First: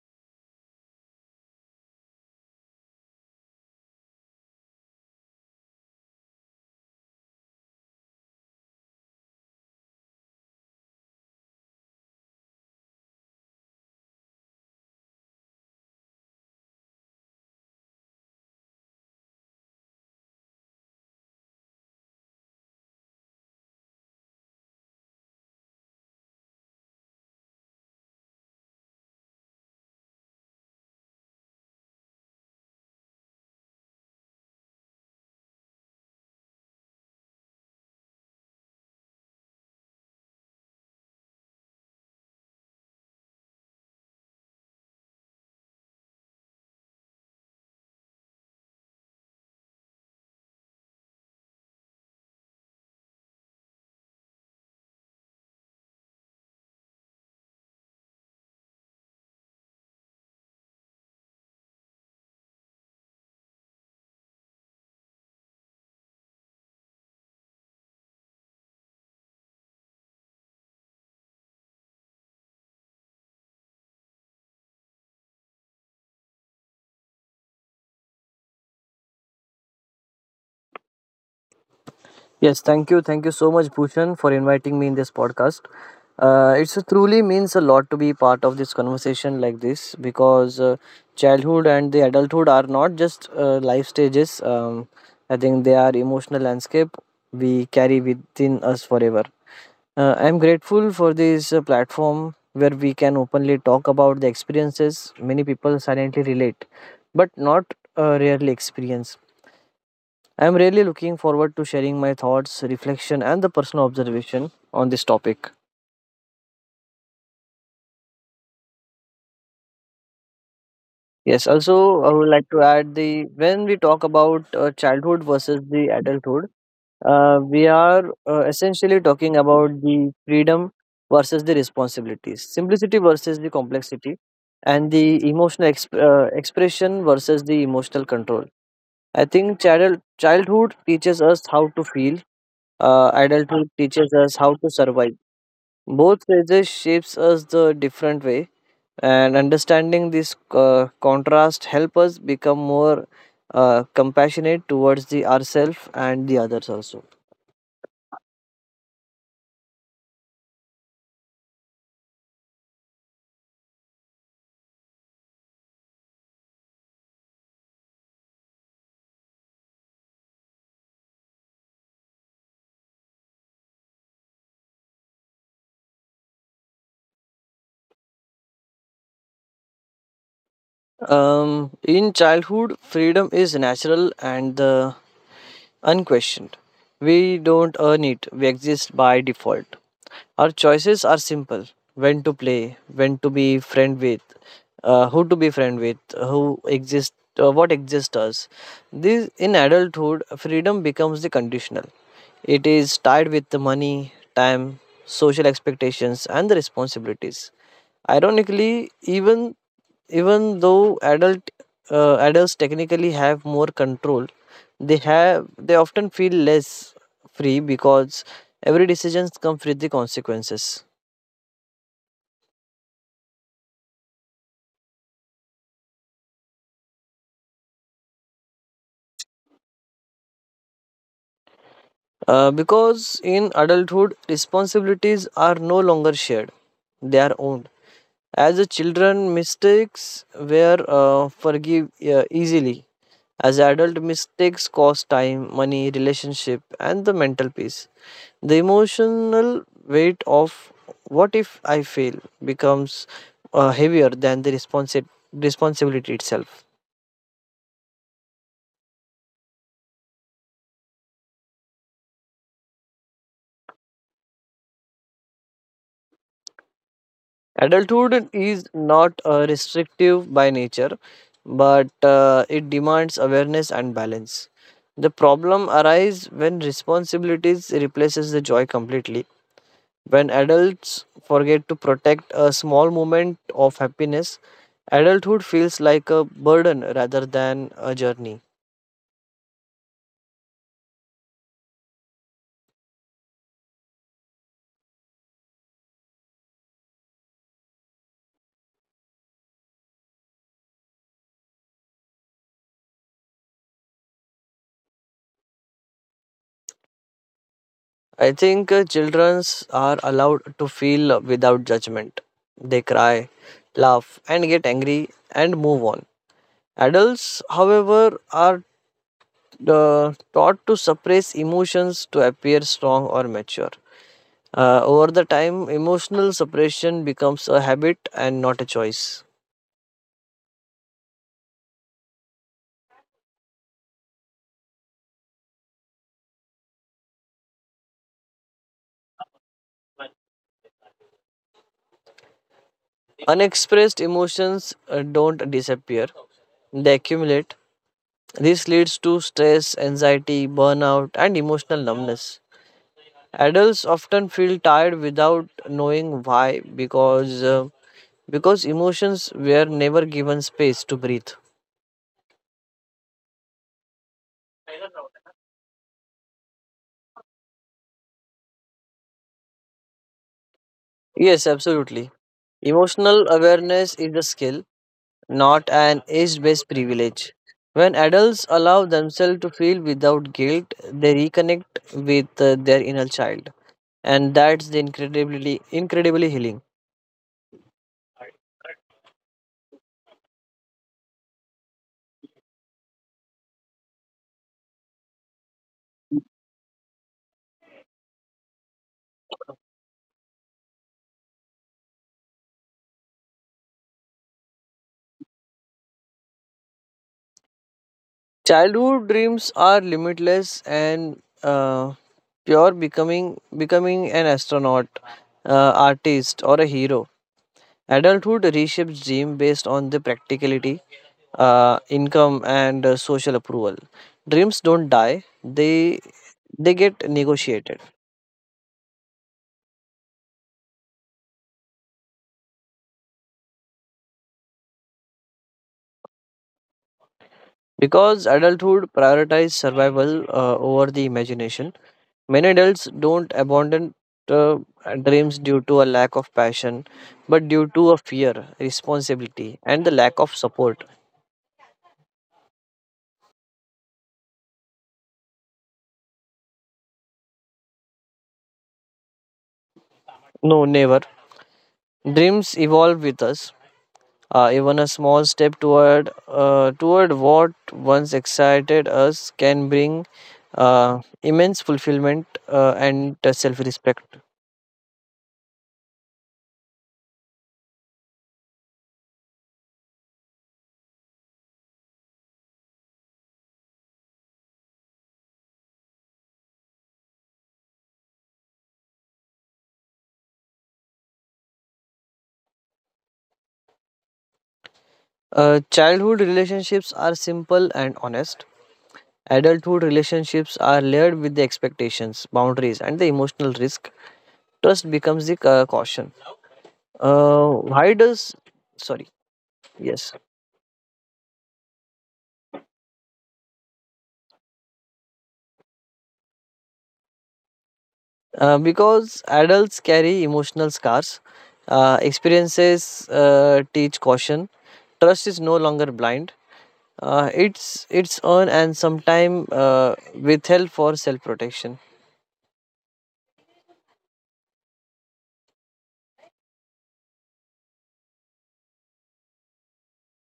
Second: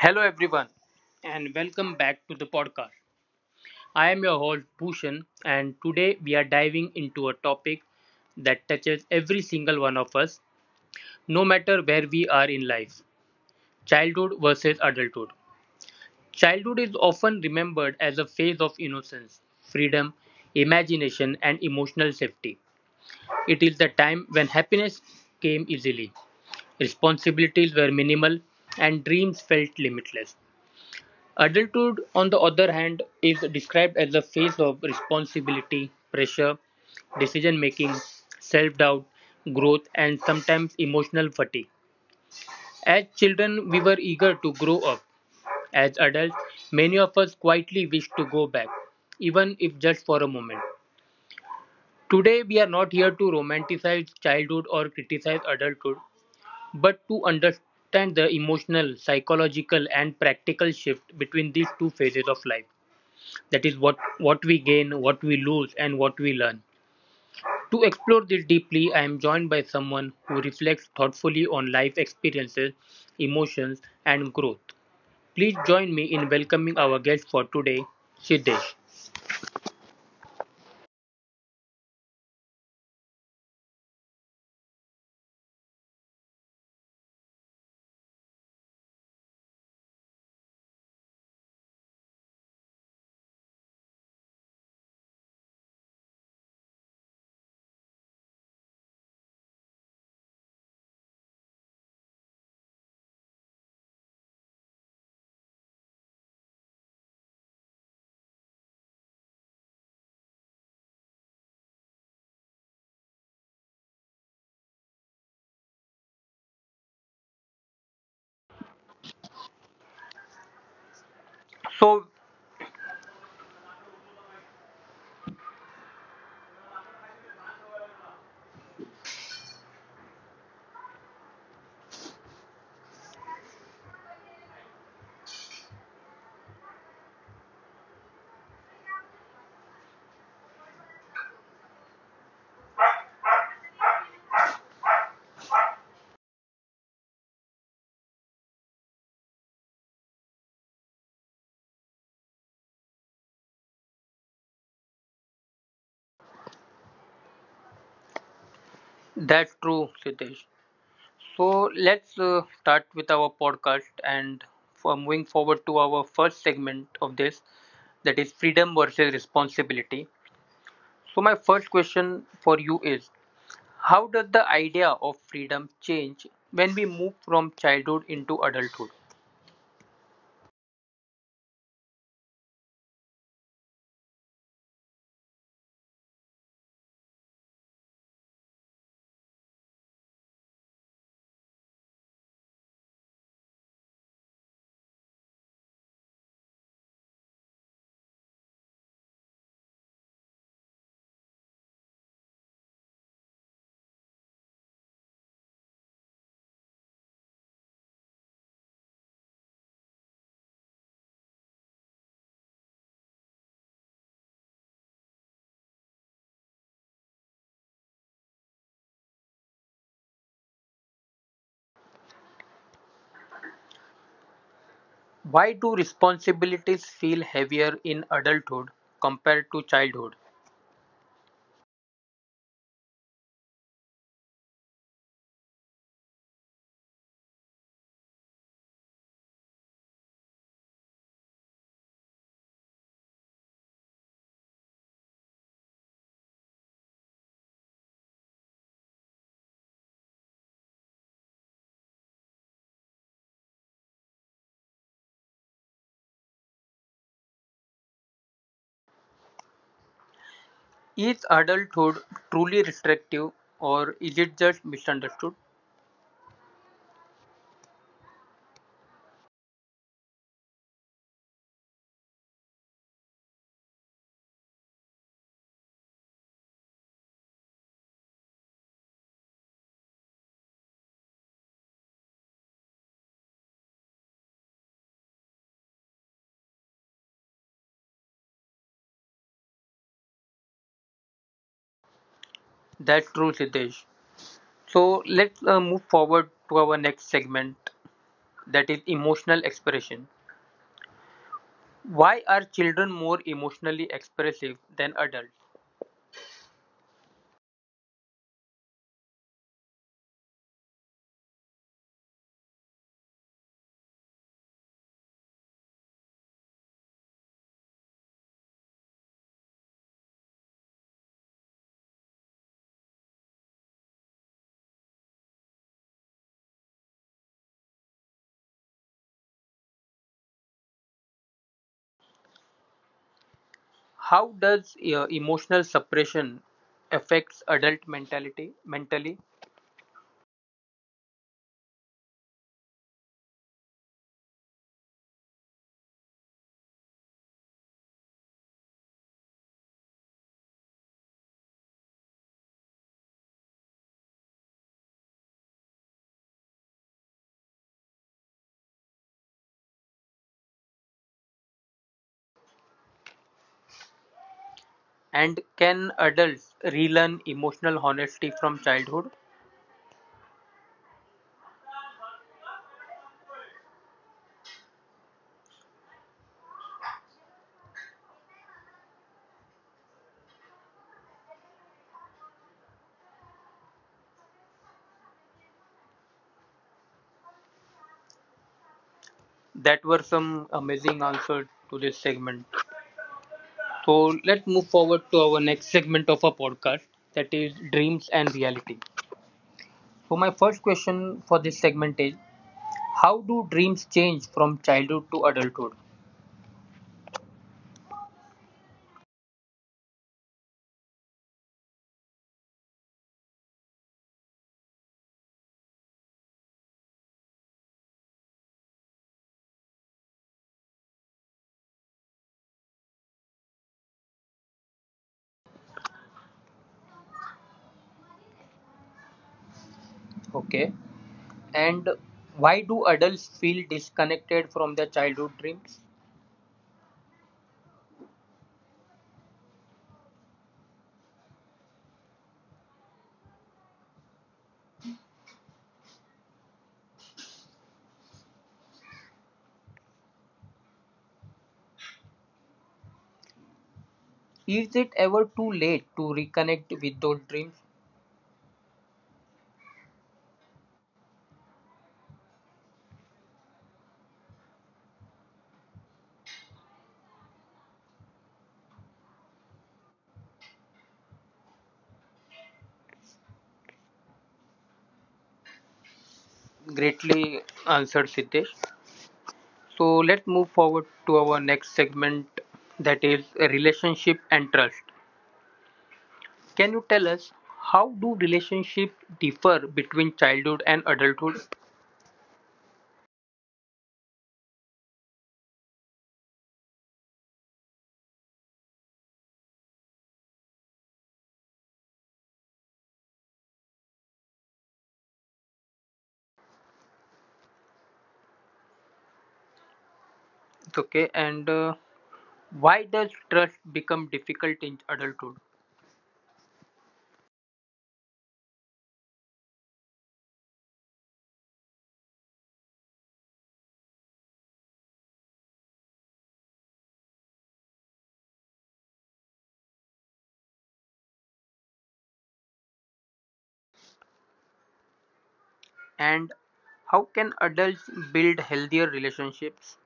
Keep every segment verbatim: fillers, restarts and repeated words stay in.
Hello, everyone, and welcome back to the podcast. I am your host, Bhushan, and today we are diving into a topic that touches every single one of us, no matter where we are in life: childhood versus adulthood. Childhood is often remembered as a phase of innocence, freedom, imagination, and emotional safety. It is the time when happiness came easily, responsibilities were minimal, and dreams felt limitless. Adulthood, on the other hand, is described as a phase of responsibility, pressure, decision making, self doubt, growth, and sometimes emotional fatigue. As children, we were eager to grow up. As adults, many of us quietly wish to go back, even if just for a moment. Today, we are not here to romanticize childhood or criticize adulthood, but to understand the emotional, psychological, and practical shift between these two phases of life. That is what, what we gain, what we lose, and what we learn. To explore this deeply, I am joined by someone who reflects thoughtfully on life experiences, emotions, and growth. Please join me in welcoming our guest for today, Siddesh. Yes, thank you. Thank you so much, Bhushan, for inviting me in this podcast. Uh, it's truly means a lot to be part of this conversation like this because uh, childhood and the adulthood are not just uh, life stages. Um, I think they are emotional landscape we carry within us forever. Uh, I'm grateful for this uh, platform where we can openly talk about the experiences many people silently relate, but not uh, rarely experience. I am really looking forward to sharing my thoughts, reflection, and the personal observation on this topic. Yes, also, I would So like to add the when we talk about uh, childhood versus the adulthood, uh, we are uh, essentially talking about the freedom versus the responsibilities, simplicity versus the complexity, and the emotional exp- uh, expression versus the emotional control. I think child- childhood teaches us how to feel, uh, adulthood teaches us how to survive. Both phases shapes us the different way, and understanding this uh, contrast help us become more uh, compassionate towards the ourselves and the others also. that's true, Siddesh. So let's uh, start with our podcast and for moving forward to our first segment of this, that is freedom versus responsibility. So my first question for you is: how does the idea of freedom change when we move from childhood into adulthood? Um, in childhood, freedom is natural, and the unquestioned. We don't earn it, we exist by default. Our choices are simple, when to play, when to be friend with, uh, who to be friend with, who exist, uh, what exists us. This, in adulthood, freedom becomes the conditional. It is tied with the money, time, social expectations, and the responsibilities. Ironically, even even though adult uh, adults technically have more control, they have they often feel less free because every decisions comes with the consequences. Why do responsibilities feel heavier in adulthood compared to childhood? Uh, because in adulthood responsibilities are no longer shared, they are owned. As a children mistakes were uh, forgive uh, easily, as adult mistakes cost time money relationship and the mental peace. The emotional weight of what if I fail becomes uh, heavier than the responsi- responsibility itself. Is adulthood truly restrictive, or is it just misunderstood? Adulthood is not uh, restrictive by nature, but uh, it demands awareness and balance. The problem arises when responsibilities replaces the joy completely. When adults forget to protect a small moment of happiness, adulthood feels like a burden rather than a journey. That's true, Siddesh. So let's uh, move forward to our next segment, that is emotional expression. Why are children more emotionally expressive than adults? I think uh, children are allowed to feel without judgment. They cry, laugh, and get angry and move on. Adults, however, are uh, taught to suppress emotions to appear strong or mature. Uh, over the time, emotional suppression becomes a habit and not a choice. How does uh, emotional suppression affects adult mentality mentally, Unexpressed emotions uh, don't disappear, they accumulate. This leads to stress, anxiety, burnout, and emotional numbness. Adults often feel tired without knowing why because uh, because emotions were never given space to breathe. and can adults relearn emotional honesty from childhood? Yes, absolutely. Emotional awareness is a skill, not an age based privilege. When adults allow themselves to feel without guilt, they reconnect with uh, their inner child. And that's the incredibly, incredibly healing. That were some amazing answers to this segment. So let's move forward to our next segment of our podcast, that is dreams and reality. So my first question for this segment is: how do dreams change from childhood to adulthood? Childhood dreams are limitless and uh, pure, becoming, becoming an astronaut, uh, artist, or a hero. Adulthood reshapes dream based on the practicality, uh, income and uh, social approval. Dreams don't die; they they get negotiated Okay. And why do adults feel disconnected from their childhood dreams? because adulthood prioritizes survival uh, over the imagination. Many adults don't abandon uh, dreams due to a lack of passion, but due to a fear, responsibility, and the lack of support. Is it ever too late to reconnect with those dreams? No, never. Dreams evolve with us. Uh, even a small step toward uh, toward what once excited us can bring uh, immense fulfillment uh, and self respect. Greatly answered, Siddesh. So let's move forward to our next segment, that is relationship and trust. Can you tell us, how do relationships differ between childhood and adulthood? Uh, childhood relationships are simple and honest. Adulthood relationships are layered with the expectations, boundaries, and the emotional risk. Trust becomes the uh, caution. Uh, why does, sorry, yes. Okay, and uh, why does trust become difficult in adulthood? Uh, because adults carry emotional scars, uh, experiences uh, teach caution. Trust is no longer blind. Uh, it's it's earned and sometimes uh, withheld for self protection. And how can adults build healthier relationships?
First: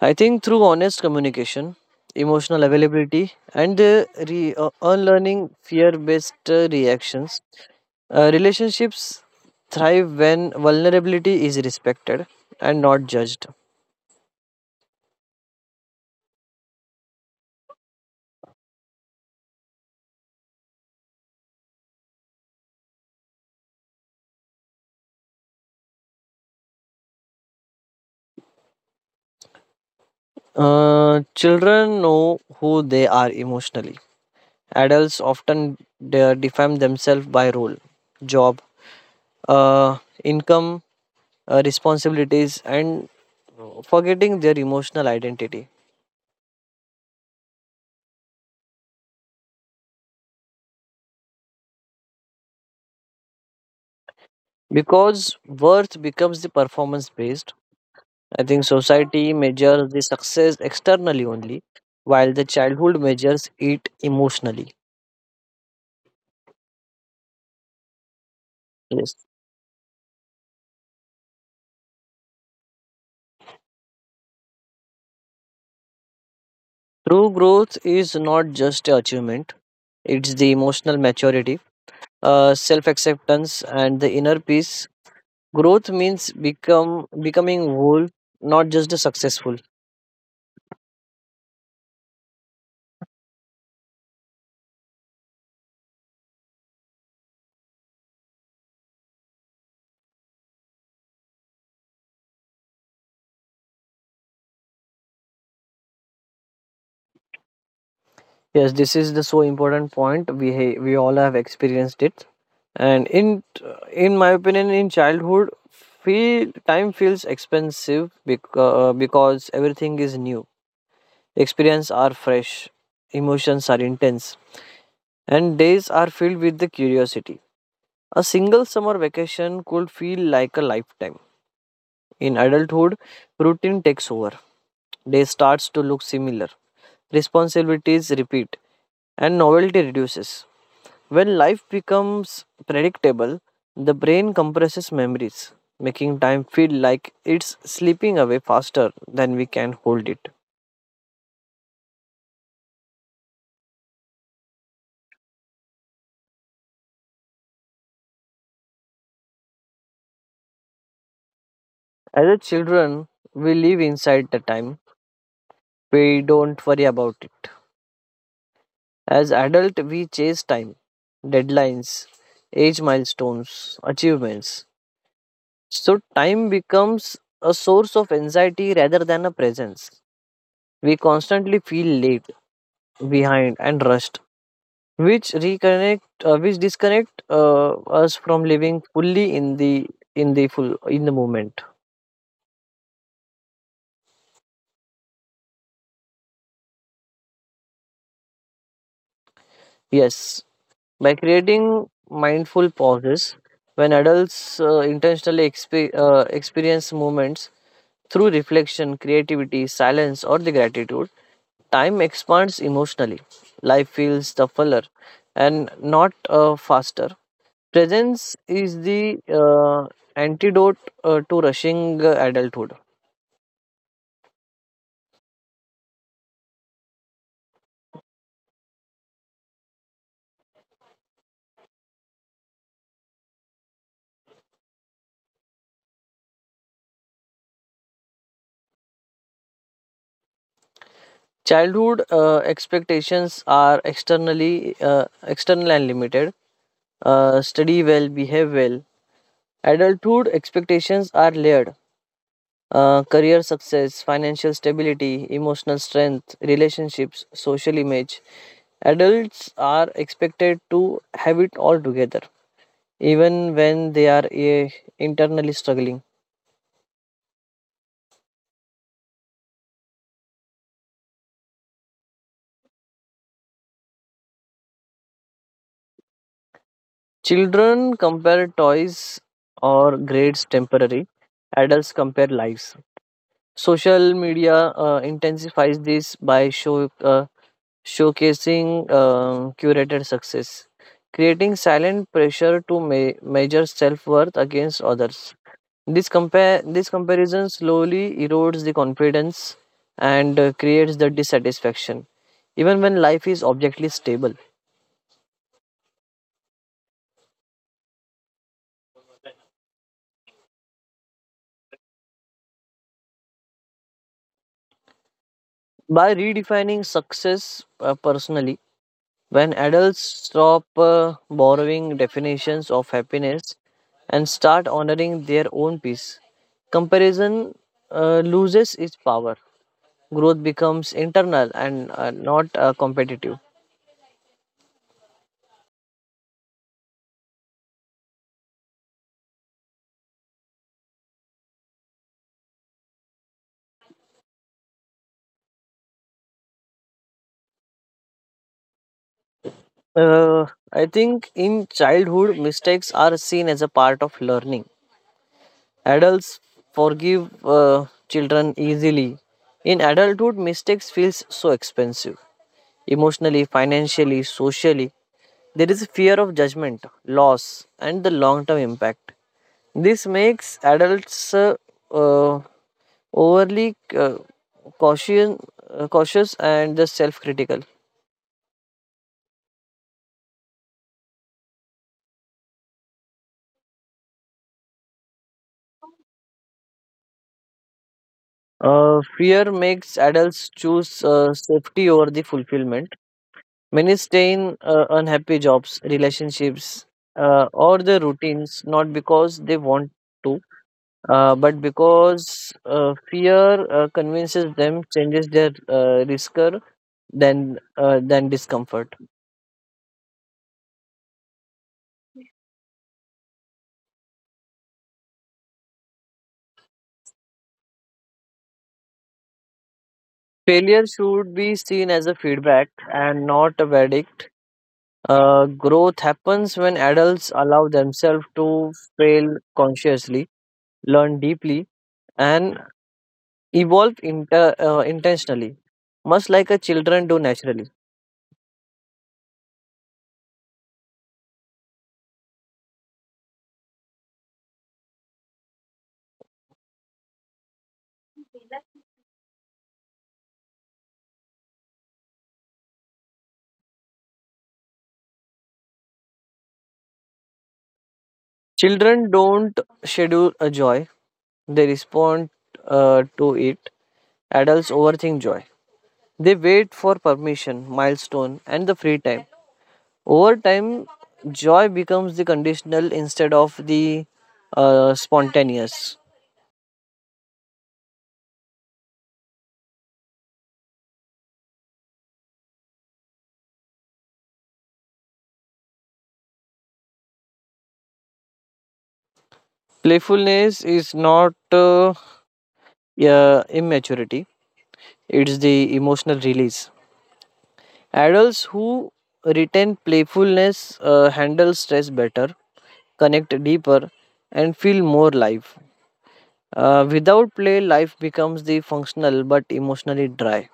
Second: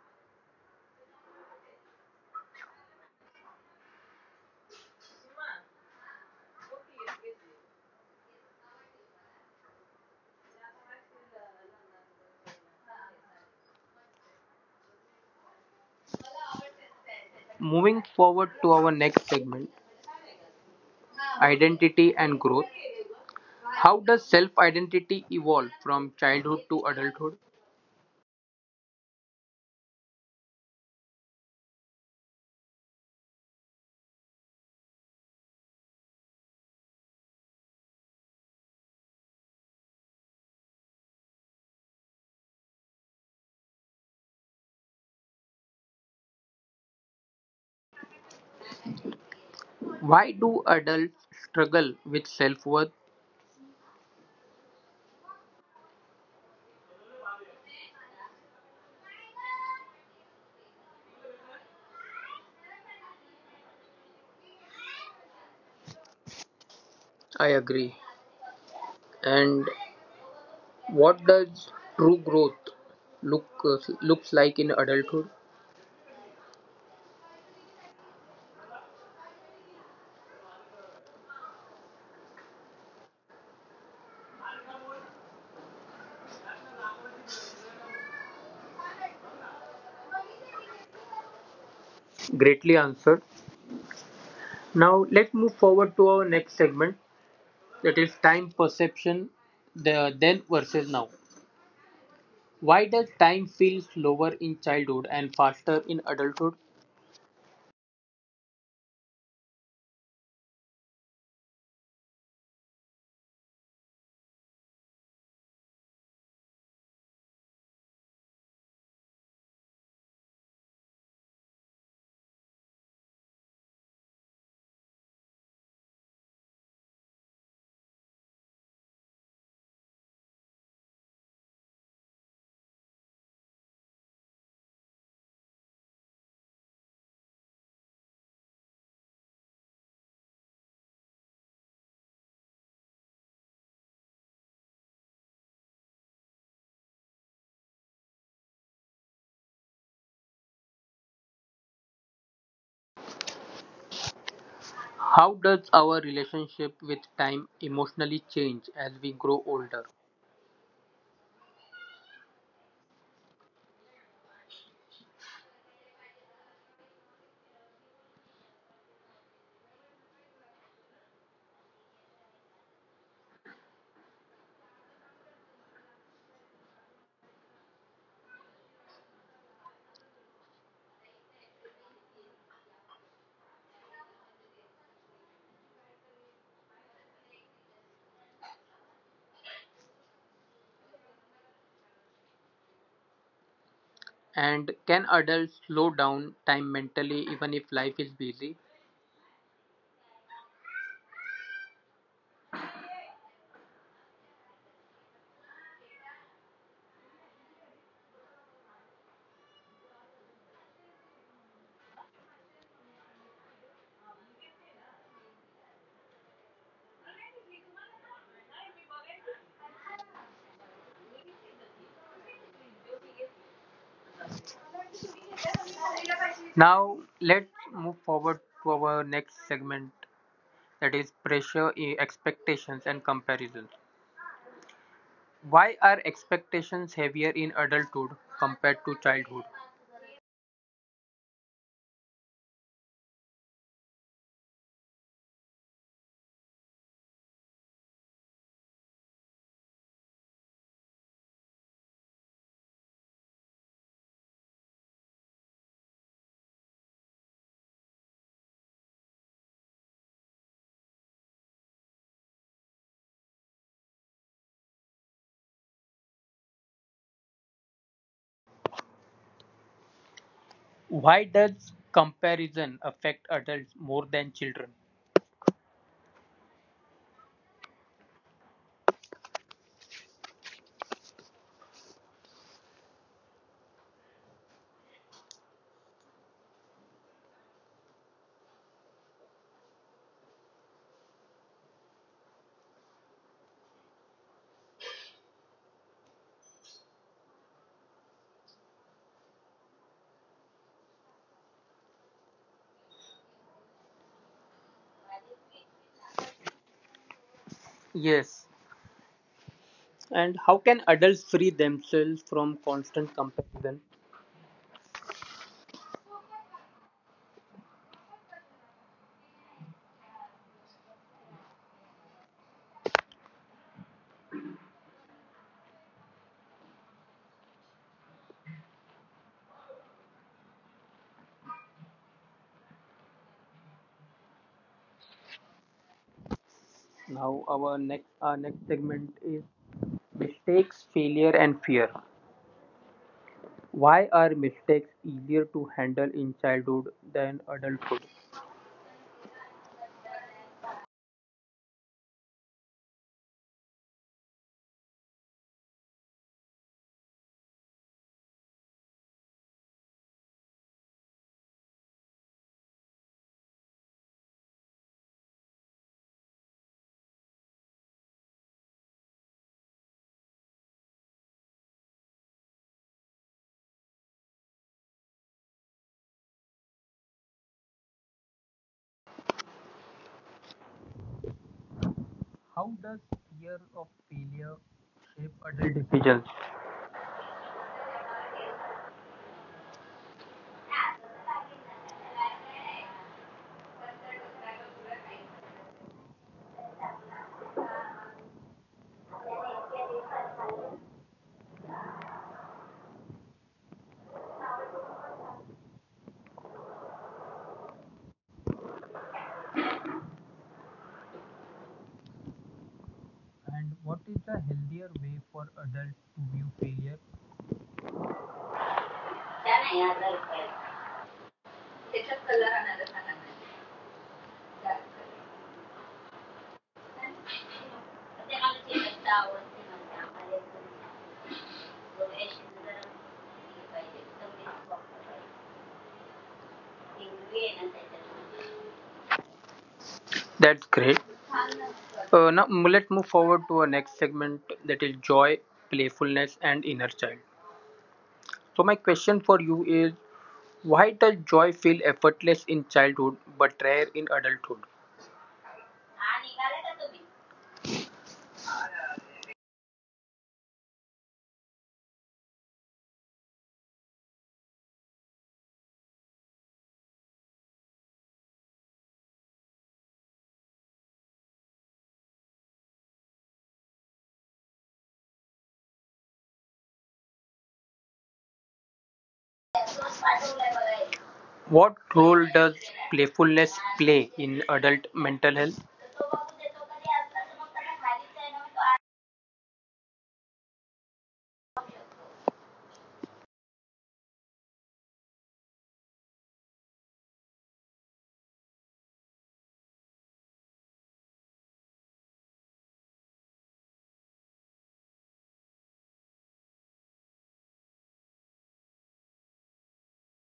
I think through honest communication, emotional availability, and the re- uh, unlearning fear based reactions, uh, relationships thrive when vulnerability is respected and not judged. Moving forward to our next segment, identity and growth. How does self identity evolve from childhood to adulthood? Uh, children know who they are emotionally. Adults often de- define themselves by role, job, uh, income, uh, responsibilities, and forgetting their emotional identity. Why do adults struggle with self worth? Because worth becomes the performance based, I think society measures the success externally only, while the childhood measures it emotionally. I agree. Yes. And what does true growth look uh, looks like in adulthood? True growth is not just achievement, it's the emotional maturity, uh, self acceptance and the inner peace. Growth means become becoming whole, not just successful. Greatly answered. Now let's move forward to our next segment, that is time perception, the then versus now. Why does time feel slower in childhood and faster in adulthood? Yes, this is the so important point, we ha- we all have experienced it. And in in my opinion, in childhood feel time feels expensive because, because everything is new, experience are fresh, emotions are intense, and days are filled with the curiosity. A single summer vacation could feel like a lifetime. In adulthood, routine takes over. Day starts to look similar. Responsibilities repeat and novelty reduces. When life becomes predictable, the brain compresses memories, making time feel like it's slipping away faster than we can hold it. How does our relationship with time emotionally change as we grow older? As a children, we live inside the time. We don't worry about it. As adult, we chase time, deadlines, age milestones, achievements. So time becomes a source of anxiety rather than a presence. We constantly feel late, behind, and rushed, which reconnect, uh, which disconnect uh, us from living fully in the in the full in the moment. And can adults slow down time mentally even if life is busy? Yes, by creating mindful pauses, when adults uh, intentionally expe- uh, experience moments through reflection, creativity, silence, or the gratitude. Time expands emotionally. Life feels the fuller and not uh, faster. Presence is the uh, antidote uh, to rushing uh, adulthood. Now, let's move forward to our next segment, that is pressure, eh, expectations, and comparisons. Why are expectations heavier in adulthood compared to childhood? Childhood uh, expectations are externally uh, external and limited. Uh, study well, behave well. Adulthood expectations are layered. Uh, career success, financial stability, emotional strength, relationships, social image. Adults are expected to have it all together even when they are eh, internally struggling. Why does comparison affect adults more than children? Children compare toys or grades temporary, adults compare lives. Social media uh, intensifies this by show, uh, showcasing uh, curated success, creating silent pressure to me- measure self worth against others. This, compare, this comparison slowly erodes the confidence and uh, creates the dissatisfaction, even when life is objectively stable. Yes. And how can adults free themselves from constant comparison? By redefining success uh, personally, when adults stop uh, borrowing definitions of happiness and start honoring their own peace, comparison uh, loses its power. Growth becomes internal and uh, not uh, competitive. Now, our next, our next segment is mistakes, failure, and fear. Why are mistakes easier to handle in childhood than adulthood? uh, I think in childhood mistakes are seen as a part of learning. Adults forgive uh, children easily. In adulthood mistakes feels so expensive, emotionally, financially, socially. There is fear of judgment, loss, and the long term impact. This makes adults uh, uh, overly uh, cautious, uh, cautious and the self critical. How does fear of failure shape adult decisions? Uh, fear makes adults choose uh, safety over the fulfillment. Many stay in uh, unhappy jobs, relationships, uh, or the routines not because they want to, uh, but because uh, fear uh, convinces them changes their uh, risker than uh, than discomfort. And what is the healthier way for adults to view failure? Failure should be seen as a feedback and not a verdict. Uh, growth happens when adults allow themselves to fail consciously, learn deeply, and evolve inter- uh, intentionally, much like a children do naturally. That's great. Uh, now, m- let's move forward to our next segment, that is joy, playfulness, and inner child. So my question for you is: why does joy feel effortless in childhood but rare in adulthood? Children don't schedule a joy, they respond uh, to it. Adults overthink joy. They wait for permission, milestone, and the free time. Over time, joy becomes the conditional instead of the uh, spontaneous. What role does playfulness play in adult mental health? Playfulness is not uh, yeah, immaturity, it's the emotional release. Adults who retain playfulness uh, handle stress better, connect deeper, and feel more live. Uh, without play, life becomes the functional but emotionally dry.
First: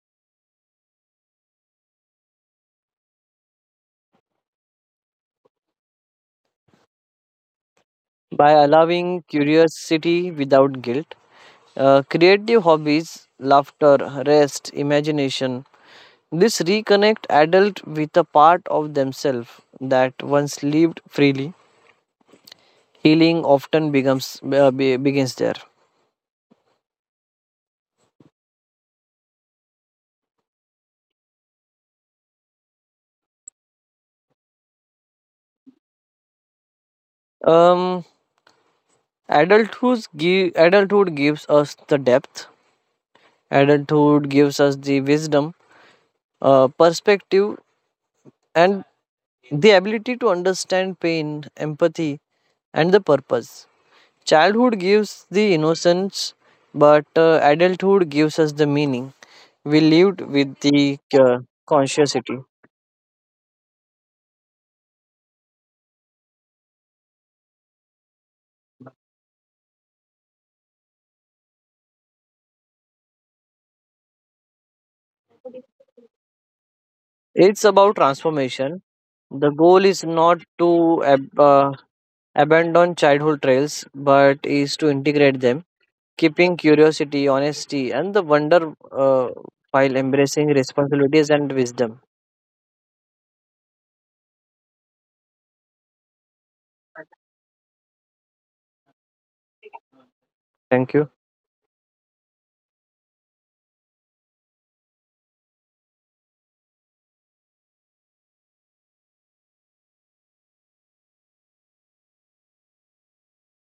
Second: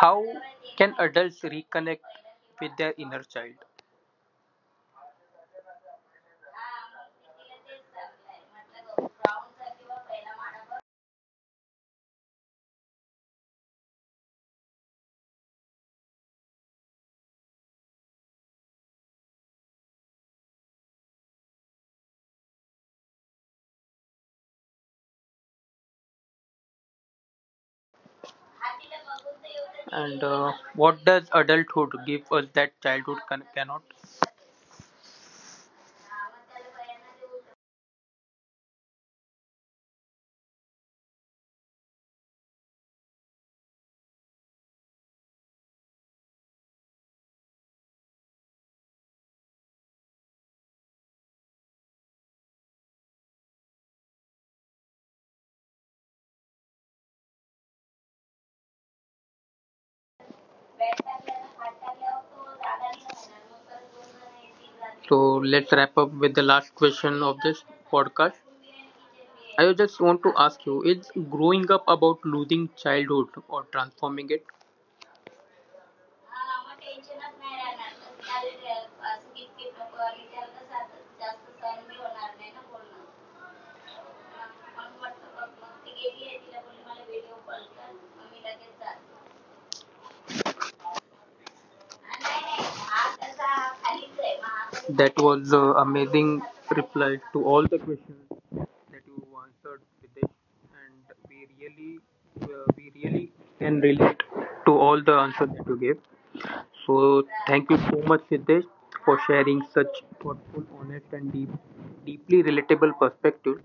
How can adults reconnect with their inner child? By allowing curiosity without guilt, Uh, creative hobbies, laughter, rest, imagination. This reconnect adult with a part of themselves that once lived freely. Healing often becomes uh, be- begins there. And uh, what does adulthood give us that childhood can- cannot? Um, adulthood give, Adulthood gives us the depth. Adulthood gives us the wisdom, uh, perspective, and the ability to understand pain, empathy, and the purpose. Childhood gives the innocence, but uh, adulthood gives us the meaning. We lived with the uh, consciousity. So let's wrap up with the last question of this podcast. I just want to ask you, is growing up about losing childhood or transforming it? It's about transformation. The goal is not to ab- uh, abandon childhood trails, but is to integrate them, keeping curiosity, honesty, and the wonder uh, while embracing responsibilities and wisdom. That was the amazing reply to all the questions that you answered with this, Thank you. and we really, uh, we really can relate to all the answers that you gave. So thank you so much, Siddesh, for sharing such thoughtful, honest, and deep, deeply relatable perspectives.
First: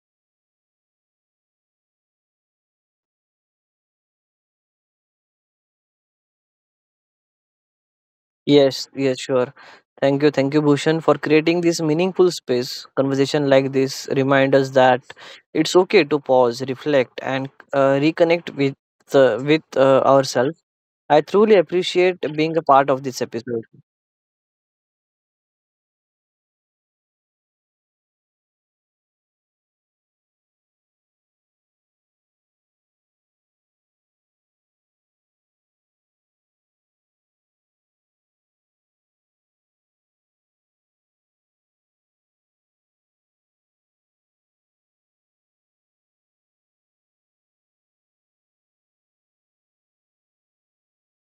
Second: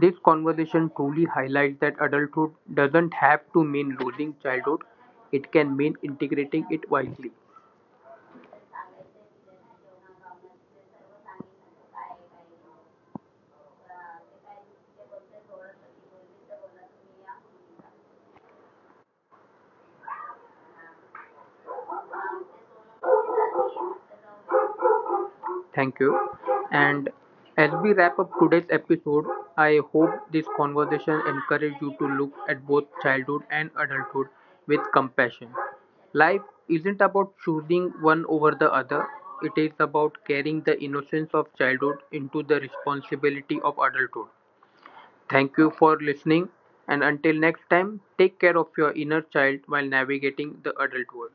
This conversation truly highlights that adulthood doesn't have to mean losing childhood; it can mean integrating it wisely. Yes, yes, sure. Thank you, thank you, Bhushan, for creating this meaningful space. Conversation like this remind us that it's okay to pause, reflect, and uh, reconnect with uh, with uh, ourselves. I truly appreciate being a part of this episode. Thank you. And as we wrap up today's episode, I hope this conversation encouraged you to look at both childhood and adulthood with compassion. Life isn't about choosing one over the other, it is about carrying the innocence of childhood into the responsibility of adulthood. Thank you for listening, and until next time, take care of your inner child while navigating the adult world.